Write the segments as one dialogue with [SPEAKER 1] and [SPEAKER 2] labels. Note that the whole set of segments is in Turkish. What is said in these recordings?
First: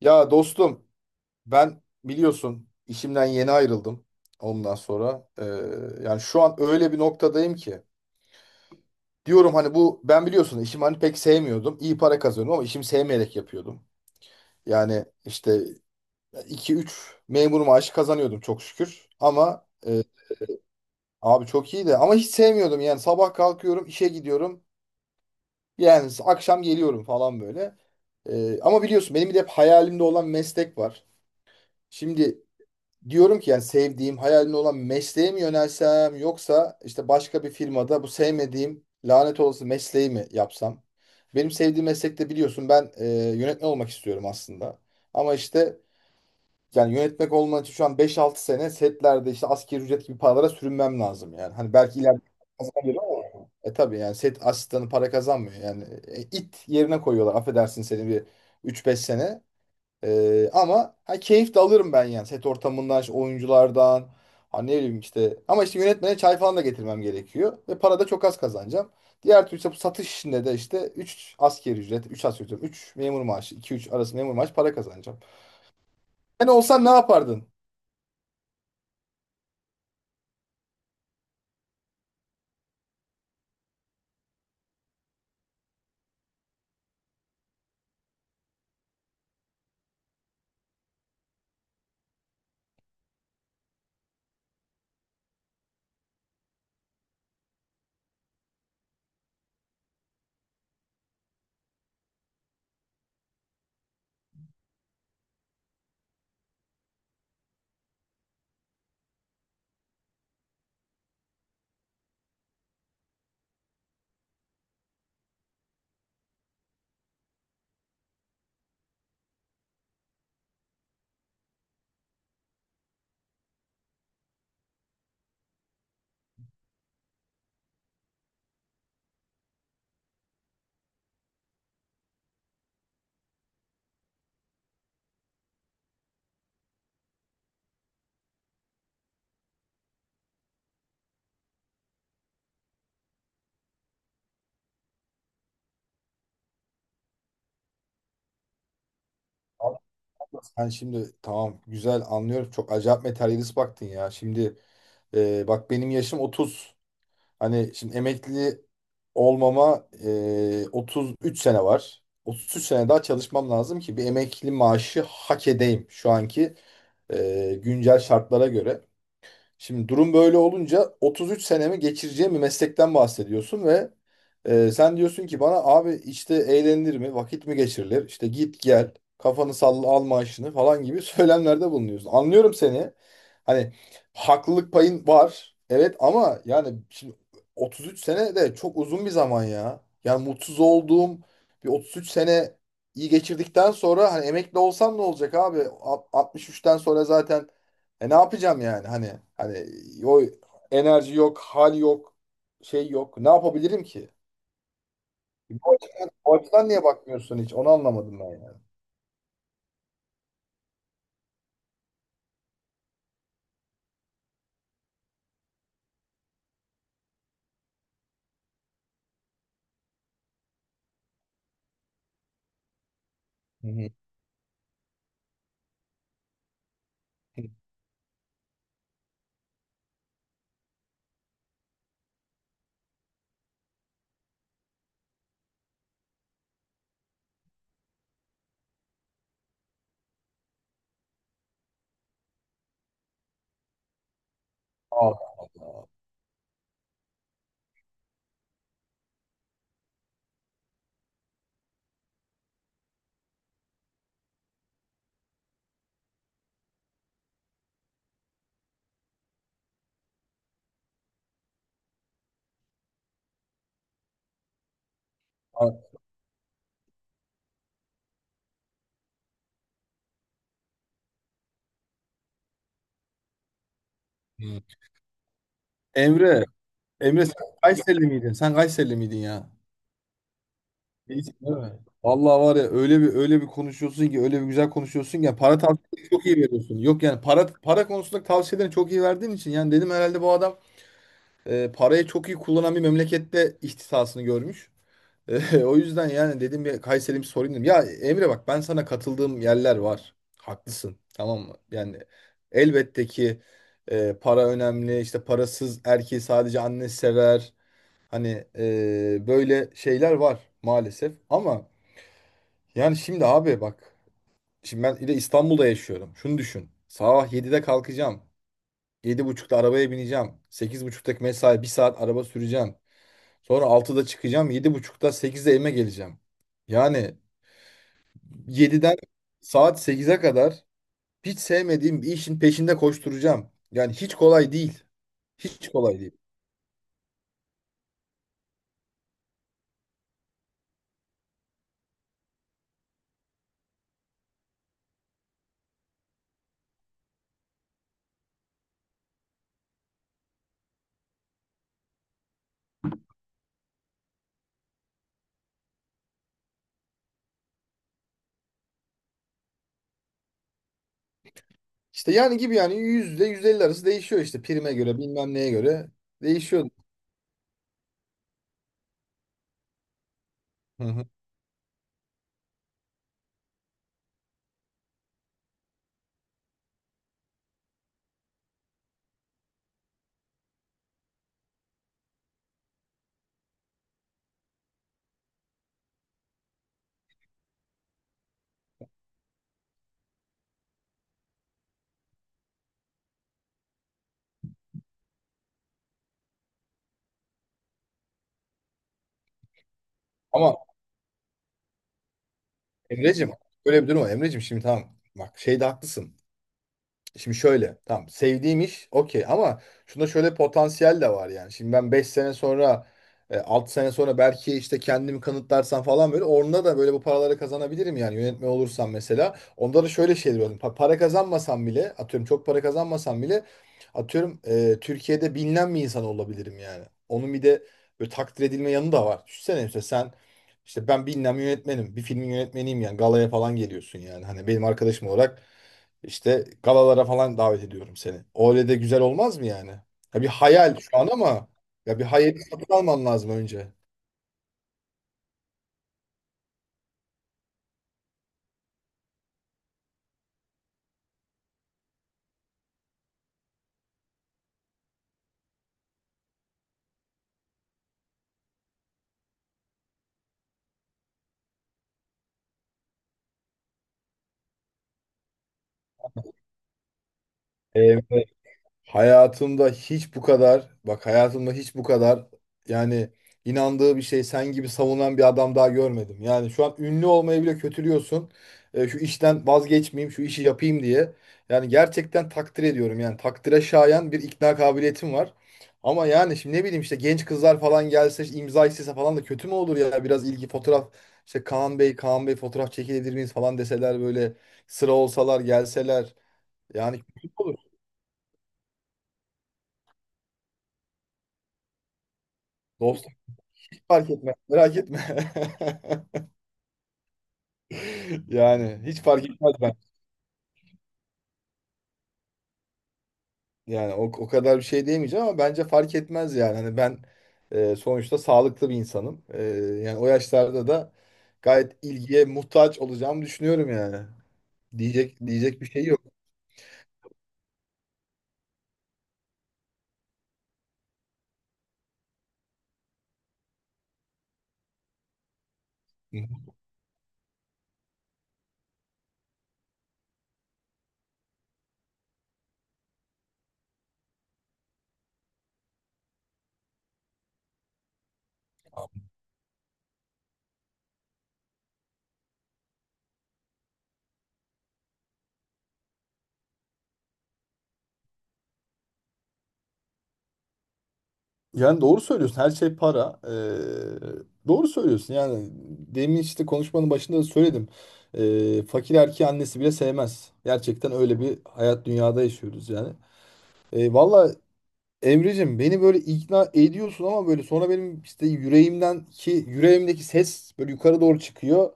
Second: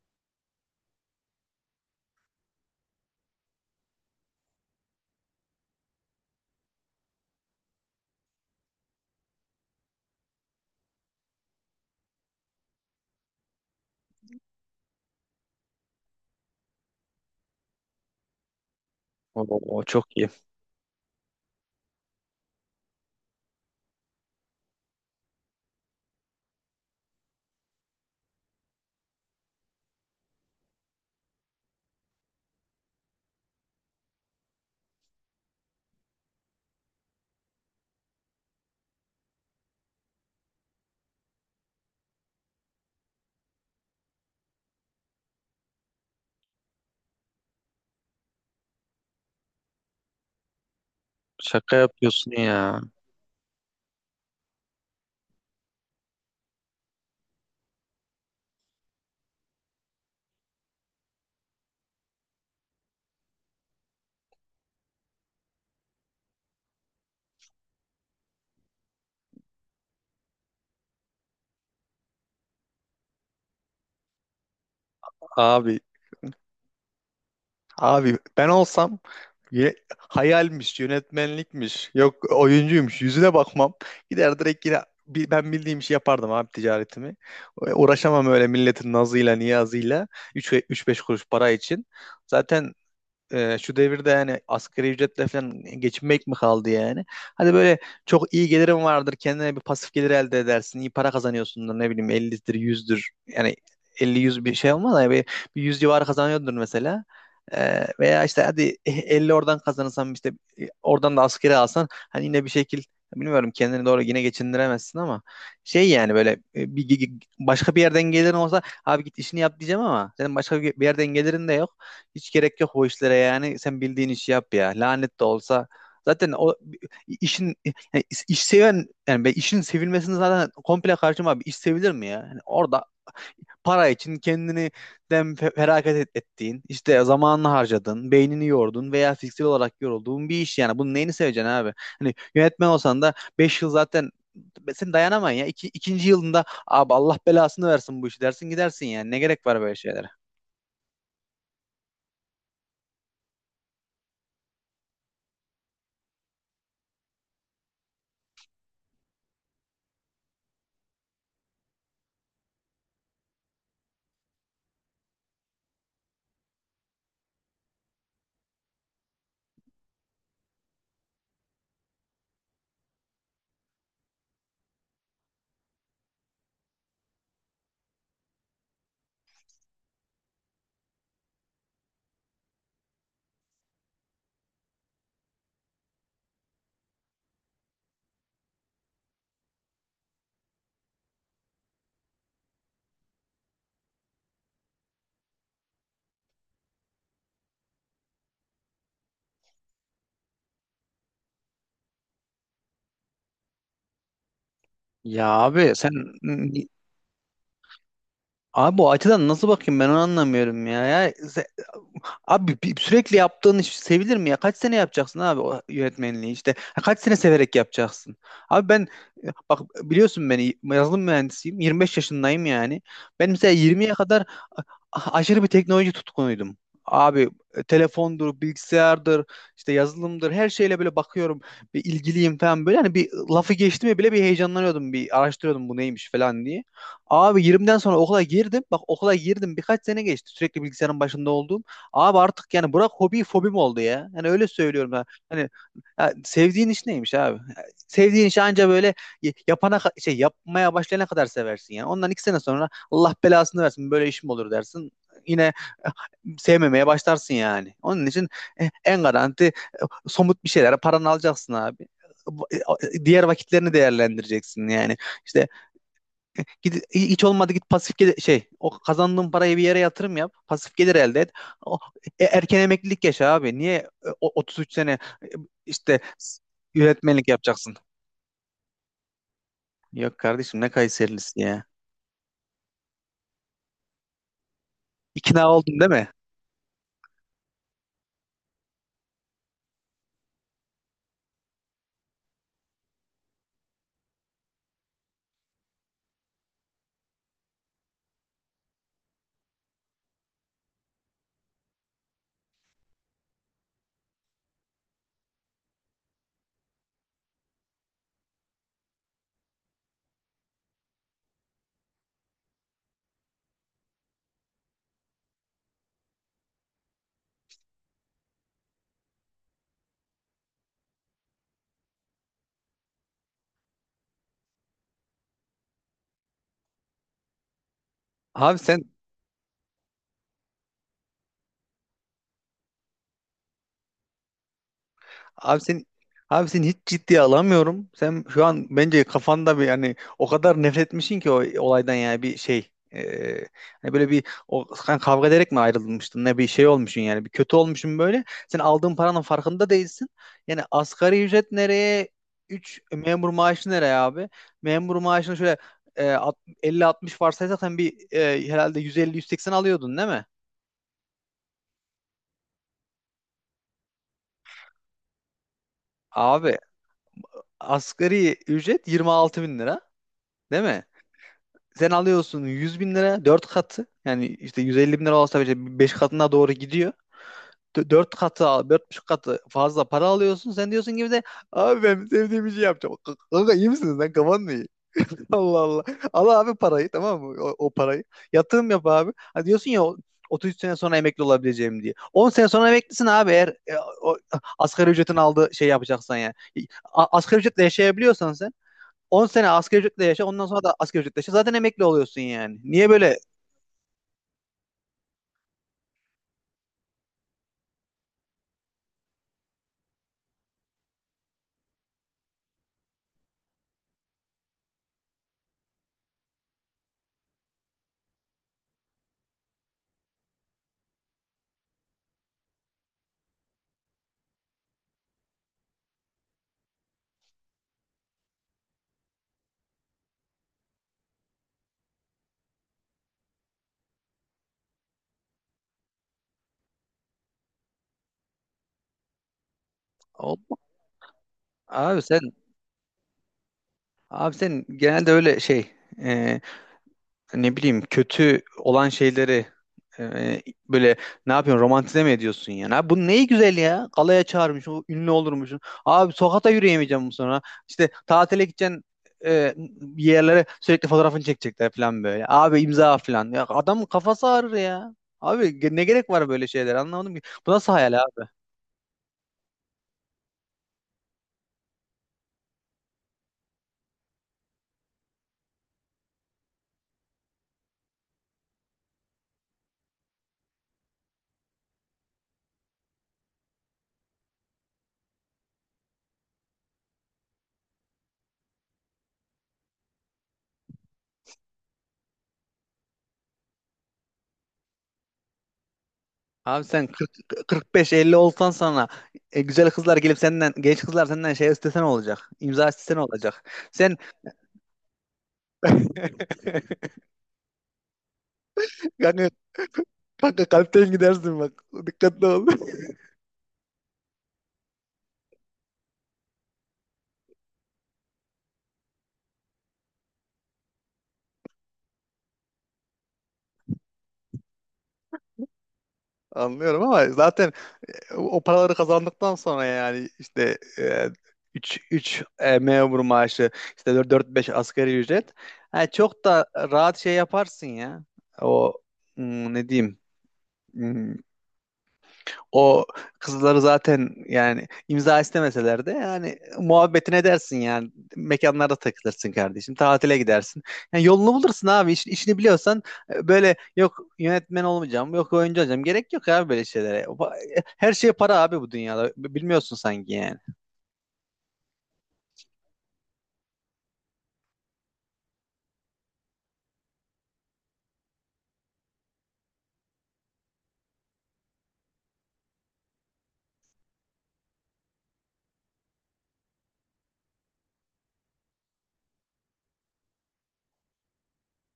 [SPEAKER 1] Ya dostum ben biliyorsun işimden yeni ayrıldım ondan sonra. Yani şu an öyle bir noktadayım ki. Diyorum hani bu ben biliyorsun işimi hani pek sevmiyordum. İyi para kazanıyordum ama işimi sevmeyerek yapıyordum. Yani işte iki üç memur maaşı kazanıyordum çok şükür. Ama
[SPEAKER 2] Oo, çok iyi.
[SPEAKER 1] abi çok iyi de ama hiç sevmiyordum yani sabah kalkıyorum işe gidiyorum. Yani akşam geliyorum falan böyle. Ama biliyorsun benim bir de hep hayalimde olan meslek var. Şimdi diyorum ki yani sevdiğim, hayalimde olan mesleğe mi yönelsem yoksa işte başka bir firmada bu sevmediğim lanet olası mesleği mi yapsam? Benim sevdiğim meslekte biliyorsun ben yönetmen olmak istiyorum aslında. Ama işte yani yönetmek olman için şu an beş altı sene setlerde işte asgari ücret gibi paralara sürünmem lazım yani. Hani
[SPEAKER 2] Şaka
[SPEAKER 1] belki ileride
[SPEAKER 2] yapıyorsun ya.
[SPEAKER 1] kazanabilir ama tabii yani set asistanı para kazanmıyor. Yani it yerine koyuyorlar affedersin seni bir üç beş sene. Ama ha, keyif de alırım ben yani set ortamından, işte oyunculardan. Ha, ne bileyim işte. Ama işte yönetmene çay falan da getirmem gerekiyor. Ve para da çok az kazanacağım. Diğer türlü işte bu satış işinde de işte üç asgari ücret, 3 asgari ücret, 3 memur maaşı, iki üç arası memur maaşı para kazanacağım.
[SPEAKER 2] Abi,
[SPEAKER 1] Sen olsan ne yapardın?
[SPEAKER 2] abi, ben olsam hayalmiş, yönetmenlikmiş, yok oyuncuymuş yüzüne bakmam. Gider direkt yine ben bildiğim işi yapardım abi ticaretimi. Uğraşamam öyle milletin nazıyla niyazıyla üç beş kuruş para için. Zaten şu devirde yani asgari ücretle falan geçinmek mi kaldı yani? Hadi böyle çok iyi gelirim vardır. Kendine bir pasif gelir elde edersin. İyi para kazanıyorsundur ne bileyim 50'dir 100'dür. Yani 50-100 bir şey olmaz da yani bir 100 civarı kazanıyordur mesela. Veya işte hadi 50 oradan kazanırsan işte oradan da asgari alsan hani yine bir şekil bilmiyorum kendini doğru yine geçindiremezsin ama şey yani böyle e, bir, bir- başka bir yerden gelirin olsa abi git işini yap diyeceğim ama senin başka bir yerden gelirin de yok. Hiç gerek yok o işlere yani. Sen bildiğin işi yap ya. Lanet de olsa. Zaten o işin yani iş seven yani ben işin sevilmesini zaten komple karşıma abi. İş sevilir mi ya? Yani orada para için kendini feragat ettiğin, işte zamanını harcadın, beynini yordun veya fiziksel olarak yorulduğun bir iş yani. Bunun neyini seveceksin abi? Hani yönetmen olsan da 5 yıl zaten sen dayanamayın ya. İki, ikinci yılında abi Allah belasını versin bu işi dersin gidersin yani. Ne gerek var böyle
[SPEAKER 1] Allah
[SPEAKER 2] şeylere?
[SPEAKER 1] Allah, sen şimdi tamam güzel anlıyorum. Çok acayip materyalist baktın ya. Şimdi bak benim yaşım 30. Hani şimdi emekli olmama 33 sene var. 33 sene daha çalışmam lazım ki bir emekli maaşı hak edeyim şu anki güncel şartlara göre. Şimdi durum böyle olunca 33 senemi geçireceğim bir meslekten bahsediyorsun ve sen diyorsun ki bana abi işte eğlenilir mi, vakit mi geçirilir, işte git gel, kafanı salla al maaşını falan gibi söylemlerde bulunuyorsun. Anlıyorum seni. Hani haklılık payın var. Evet ama yani şimdi 33 sene de çok uzun bir zaman ya. Yani mutsuz olduğum bir 33 sene iyi geçirdikten sonra hani emekli olsam ne olacak abi? 63'ten sonra zaten ne yapacağım yani hani o enerji yok, hal yok, şey yok. Ne yapabilirim ki?
[SPEAKER 2] Ya abi
[SPEAKER 1] Bu
[SPEAKER 2] Sen
[SPEAKER 1] açıdan, bu açıdan niye bakmıyorsun hiç? Onu anlamadım ben yani.
[SPEAKER 2] Abi o açıdan nasıl bakayım ben onu anlamıyorum ya. Sürekli yaptığın iş sevilir mi ya? Kaç sene yapacaksın abi o yönetmenliği işte? Ha, kaç sene severek yapacaksın? Abi ben bak biliyorsun beni yazılım mühendisiyim. 25 yaşındayım yani. Ben mesela
[SPEAKER 1] Hı
[SPEAKER 2] 20'ye kadar aşırı bir teknoloji tutkunuydum. Abi
[SPEAKER 1] hı.
[SPEAKER 2] telefondur, bilgisayardır, işte yazılımdır her şeyle böyle bakıyorum. Bir ilgiliyim falan böyle. Hani bir lafı geçti mi bile bir heyecanlanıyordum. Bir araştırıyordum bu neymiş falan diye. Abi 20'den sonra okula girdim. Bak okula girdim birkaç sene geçti. Sürekli bilgisayarın başında olduğum. Abi artık yani bırak hobi fobim oldu ya. Yani öyle söylüyorum. Ha.
[SPEAKER 1] Aa,
[SPEAKER 2] Hani ya sevdiğin iş neymiş abi? Sevdiğin işi anca böyle şey yapmaya başlayana kadar seversin yani. Ondan 2 sene sonra Allah belasını versin böyle işim olur dersin. Yine eh, sevmemeye başlarsın yani. Onun için en garanti somut bir şeylere paranı alacaksın abi. Diğer vakitlerini değerlendireceksin yani. İşte
[SPEAKER 1] aa.
[SPEAKER 2] git, hiç olmadı git pasif gelir, şey o kazandığın parayı bir yere yatırım yap. Pasif gelir elde et. O, Erken emeklilik yaşa abi. Niye
[SPEAKER 1] Hı.
[SPEAKER 2] 33 sene işte
[SPEAKER 1] Emre, Emre
[SPEAKER 2] yönetmenlik
[SPEAKER 1] sen
[SPEAKER 2] yapacaksın?
[SPEAKER 1] Kayseri miydin? Sen Kayseri miydin ya?
[SPEAKER 2] Yok kardeşim ne
[SPEAKER 1] Değilsin
[SPEAKER 2] Kayserilisi
[SPEAKER 1] değil
[SPEAKER 2] ya.
[SPEAKER 1] mi? Vallahi var ya öyle bir konuşuyorsun ki öyle bir güzel konuşuyorsun ki yani
[SPEAKER 2] İkna
[SPEAKER 1] para
[SPEAKER 2] oldun değil mi?
[SPEAKER 1] tavsiyeleri çok iyi veriyorsun. Yok yani para konusunda tavsiyelerini çok iyi verdiğin için yani dedim herhalde bu adam parayı çok iyi kullanan bir memlekette ihtisasını görmüş. O yüzden yani dedim bir Kayseri'm sorayım dedim. Ya Emre bak ben sana katıldığım yerler var. Haklısın. Tamam mı? Yani elbette ki para önemli. İşte parasız erkeği sadece anne sever. Hani böyle şeyler var maalesef. Ama yani şimdi abi bak. Şimdi ben bir de İstanbul'da yaşıyorum. Şunu düşün. Sabah 7'de kalkacağım. 7.30'da arabaya bineceğim. 8.30'daki mesai bir saat araba süreceğim. Sonra 6'da çıkacağım. 7.30'da 8'de evime geleceğim. Yani
[SPEAKER 2] Abi sen
[SPEAKER 1] 7'den saat 8'e kadar hiç sevmediğim bir işin peşinde koşturacağım. Yani hiç kolay değil.
[SPEAKER 2] Abi
[SPEAKER 1] Hiç
[SPEAKER 2] sen
[SPEAKER 1] kolay değil.
[SPEAKER 2] abi seni hiç ciddiye alamıyorum. Sen şu an bence kafanda bir yani o kadar nefret etmişsin ki o olaydan yani bir şey. Hani böyle bir o sen kavga ederek mi ayrılmıştın ne bir şey olmuşsun yani bir kötü olmuşsun böyle. Sen aldığın paranın farkında değilsin. Yani asgari ücret nereye 3 memur maaşı nereye abi? Memur maaşını şöyle e, alt- 50-60 varsaysak sen bir herhalde 150 180 alıyordun değil mi?
[SPEAKER 1] İşte yani gibi yani %150 arası değişiyor işte prime göre bilmem neye göre
[SPEAKER 2] Abi
[SPEAKER 1] değişiyor.
[SPEAKER 2] asgari ücret 26.000 lira değil
[SPEAKER 1] Hı
[SPEAKER 2] mi?
[SPEAKER 1] hı.
[SPEAKER 2] Sen alıyorsun 100 bin lira 4 katı yani işte 150 bin lira olsa bile 5 katına doğru gidiyor. 4 katı al, 4,5 katı fazla para alıyorsun. Sen diyorsun gibi de abi ben sevdiğim işi yapacağım. Kanka iyi misiniz lan kafan mı iyi? Allah Allah. Al abi parayı tamam mı? O parayı. Yatırım yap abi. Ha diyorsun ya 30 sene sonra emekli olabileceğim diye. 10 sene sonra emeklisin abi eğer o, asgari ücretin aldığı şey yapacaksan yani. Asgari ücretle yaşayabiliyorsan sen 10 sene asgari ücretle yaşa ondan
[SPEAKER 1] Ama
[SPEAKER 2] sonra da asgari ücretle yaşa zaten emekli oluyorsun yani. Niye böyle?
[SPEAKER 1] Emre'cim öyle bir durum var. Emre'cim şimdi tamam bak şeyde haklısın. Şimdi şöyle tamam sevdiğim iş okey ama şunda şöyle potansiyel de var yani. Şimdi ben 5 sene sonra 6 sene sonra belki işte kendimi kanıtlarsam falan böyle orada da böyle bu paraları kazanabilirim yani yönetmen olursam mesela. Onda da şöyle şeyler var. Para kazanmasam bile atıyorum çok para kazanmasam bile atıyorum Türkiye'de bilinen bir insan olabilirim yani. Onun bir de böyle takdir edilme yanı da var. Düşünsene işte sen işte ben bilinen bir yönetmenim bir filmin yönetmeniyim yani galaya falan geliyorsun yani. Hani benim arkadaşım olarak işte galalara falan davet ediyorum seni. Öyle de güzel olmaz mı yani? Ya bir
[SPEAKER 2] Ol-
[SPEAKER 1] hayal şu an ama ya
[SPEAKER 2] abi
[SPEAKER 1] bir
[SPEAKER 2] sen
[SPEAKER 1] hayali satın alman lazım önce.
[SPEAKER 2] abi sen genelde öyle şey e, ne bileyim kötü olan şeyleri e, böyle ne yapıyorsun romantize mi ediyorsun yani? Abi bu neyi güzel ya? Galaya çağırmış, o ünlü olurmuş. Abi sokakta yürüyemeyeceğim bu sonra. İşte tatile gideceksin bir yerlere sürekli fotoğrafını çekecekler falan böyle. Abi imza falan. Ya adamın kafası ağrır ya. Abi, ne gerek var böyle şeyler anlamadım ki. Bu nasıl hayal
[SPEAKER 1] Evet.
[SPEAKER 2] abi?
[SPEAKER 1] Hayatımda hiç bu kadar, bak hayatımda hiç bu kadar yani inandığı bir şey sen gibi savunan bir adam daha görmedim. Yani şu an ünlü olmayı bile kötülüyorsun. Şu işten vazgeçmeyeyim, şu işi yapayım diye. Yani gerçekten takdir ediyorum. Yani takdire şayan bir ikna kabiliyetim var. Ama yani şimdi ne bileyim işte genç kızlar falan gelse işte imza istese falan da kötü mü olur ya? Biraz ilgi fotoğraf işte Kaan Bey, Kaan Bey fotoğraf çekilebilir miyiz falan deseler böyle sıra olsalar gelseler.
[SPEAKER 2] Abi sen
[SPEAKER 1] Yani kötü mü
[SPEAKER 2] 45-50 olsan sana güzel kızlar gelip senden genç kızlar senden şey istesen olacak. İmza istesen
[SPEAKER 1] olur.
[SPEAKER 2] olacak. Sen
[SPEAKER 1] Fark etme. Merak etme. Yani hiç fark
[SPEAKER 2] kanka,
[SPEAKER 1] etmez ben.
[SPEAKER 2] kanka, kalpten gidersin bak. Dikkatli ol.
[SPEAKER 1] Yani o kadar bir şey diyemeyeceğim ama bence fark etmez yani. Hani ben sonuçta sağlıklı bir insanım. Yani o yaşlarda da gayet ilgiye muhtaç olacağımı düşünüyorum yani. Diyecek bir şey yok.
[SPEAKER 2] Anlıyorum ama zaten o paraları kazandıktan sonra yani işte 3 3 memur maaşı işte 4-5 asgari ücret. Ha, çok da rahat şey yaparsın ya. O Ne diyeyim? Hmm, O kızları zaten yani imza istemeseler de yani muhabbetine edersin yani mekanlarda takılırsın kardeşim tatile gidersin. Yani yolunu bulursun abi işini biliyorsan böyle yok yönetmen olmayacağım yok oyuncu olacağım gerek yok abi böyle şeylere. Her şey para abi bu dünyada bilmiyorsun sanki yani.
[SPEAKER 1] Yani doğru söylüyorsun. Her şey para. Doğru söylüyorsun. Yani demin işte konuşmanın başında da söyledim. Fakir erkeği annesi bile sevmez. Gerçekten öyle bir hayat dünyada yaşıyoruz yani. Vallahi valla Emre'cim beni böyle ikna ediyorsun ama böyle sonra benim işte yüreğimden ki yüreğimdeki ses böyle yukarı doğru çıkıyor.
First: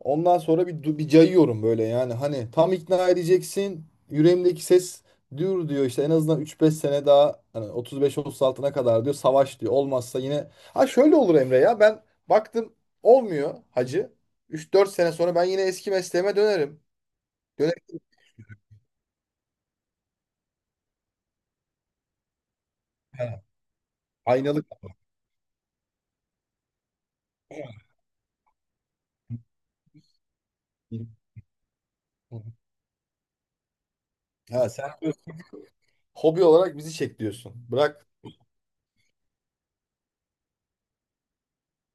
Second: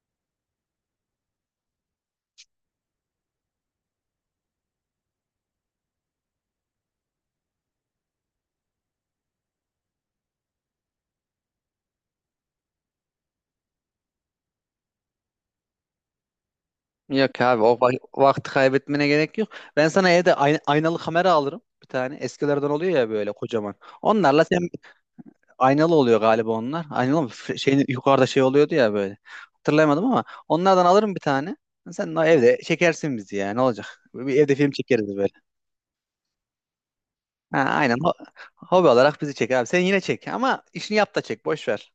[SPEAKER 1] Ondan sonra bir cayıyorum böyle yani hani tam ikna edeceksin. Yüreğimdeki ses dur diyor işte en azından üç beş sene daha hani 35-36'na kadar diyor savaş diyor. Olmazsa yine ha şöyle olur Emre ya ben baktım olmuyor hacı. Üç dört sene sonra ben yine eski mesleğime dönerim.
[SPEAKER 2] Yok abi o
[SPEAKER 1] Dönerim
[SPEAKER 2] vakti kaybetmene gerek yok. Ben sana evde aynalı kamera alırım bir tane. Eskilerden oluyor ya böyle
[SPEAKER 1] yani.
[SPEAKER 2] kocaman. Onlarla
[SPEAKER 1] Aynalık.
[SPEAKER 2] sen Aynalı oluyor galiba onlar. Aynalı mı? Şeyin, yukarıda şey oluyordu ya böyle. Hatırlayamadım ama onlardan alırım bir tane. Sen de evde çekersin bizi ya. Ne olacak? Bir evde
[SPEAKER 1] Ha
[SPEAKER 2] film
[SPEAKER 1] sen
[SPEAKER 2] çekeriz böyle.
[SPEAKER 1] diyorsun, hobi olarak bizi çek diyorsun.
[SPEAKER 2] Ha, aynen.
[SPEAKER 1] Bırak.
[SPEAKER 2] Hobi olarak bizi çek abi. Sen yine çek ama işini yap da çek. Boş ver.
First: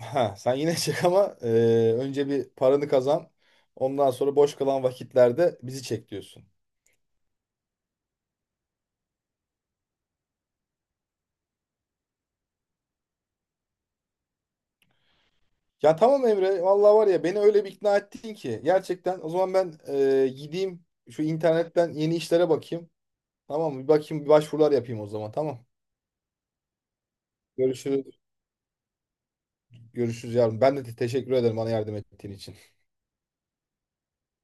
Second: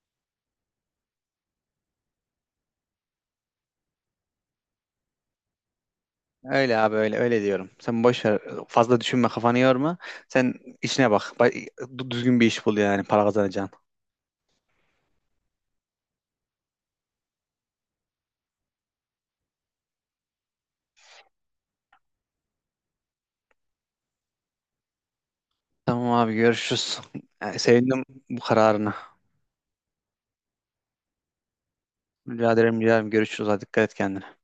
[SPEAKER 1] Ha, sen yine çek ama önce bir paranı kazan. Ondan sonra boş kalan vakitlerde bizi çek diyorsun.
[SPEAKER 2] Öyle abi öyle öyle diyorum. Sen boş ver. Fazla düşünme kafanı yorma. Sen işine bak. Düzgün bir iş bul yani para kazanacağın.
[SPEAKER 1] Ya tamam Emre, vallahi var ya beni öyle bir ikna ettin ki. Gerçekten o zaman ben gideyim şu internetten yeni işlere bakayım. Tamam mı? Bir bakayım bir başvurular yapayım o zaman tamam.
[SPEAKER 2] Tamam abi görüşürüz. Yani sevindim
[SPEAKER 1] Görüşürüz.
[SPEAKER 2] bu kararına.
[SPEAKER 1] Görüşürüz yarın. Ben de teşekkür ederim bana yardım ettiğin
[SPEAKER 2] Rica
[SPEAKER 1] için.
[SPEAKER 2] ederim, rica ederim. Görüşürüz. Hadi dikkat et kendine.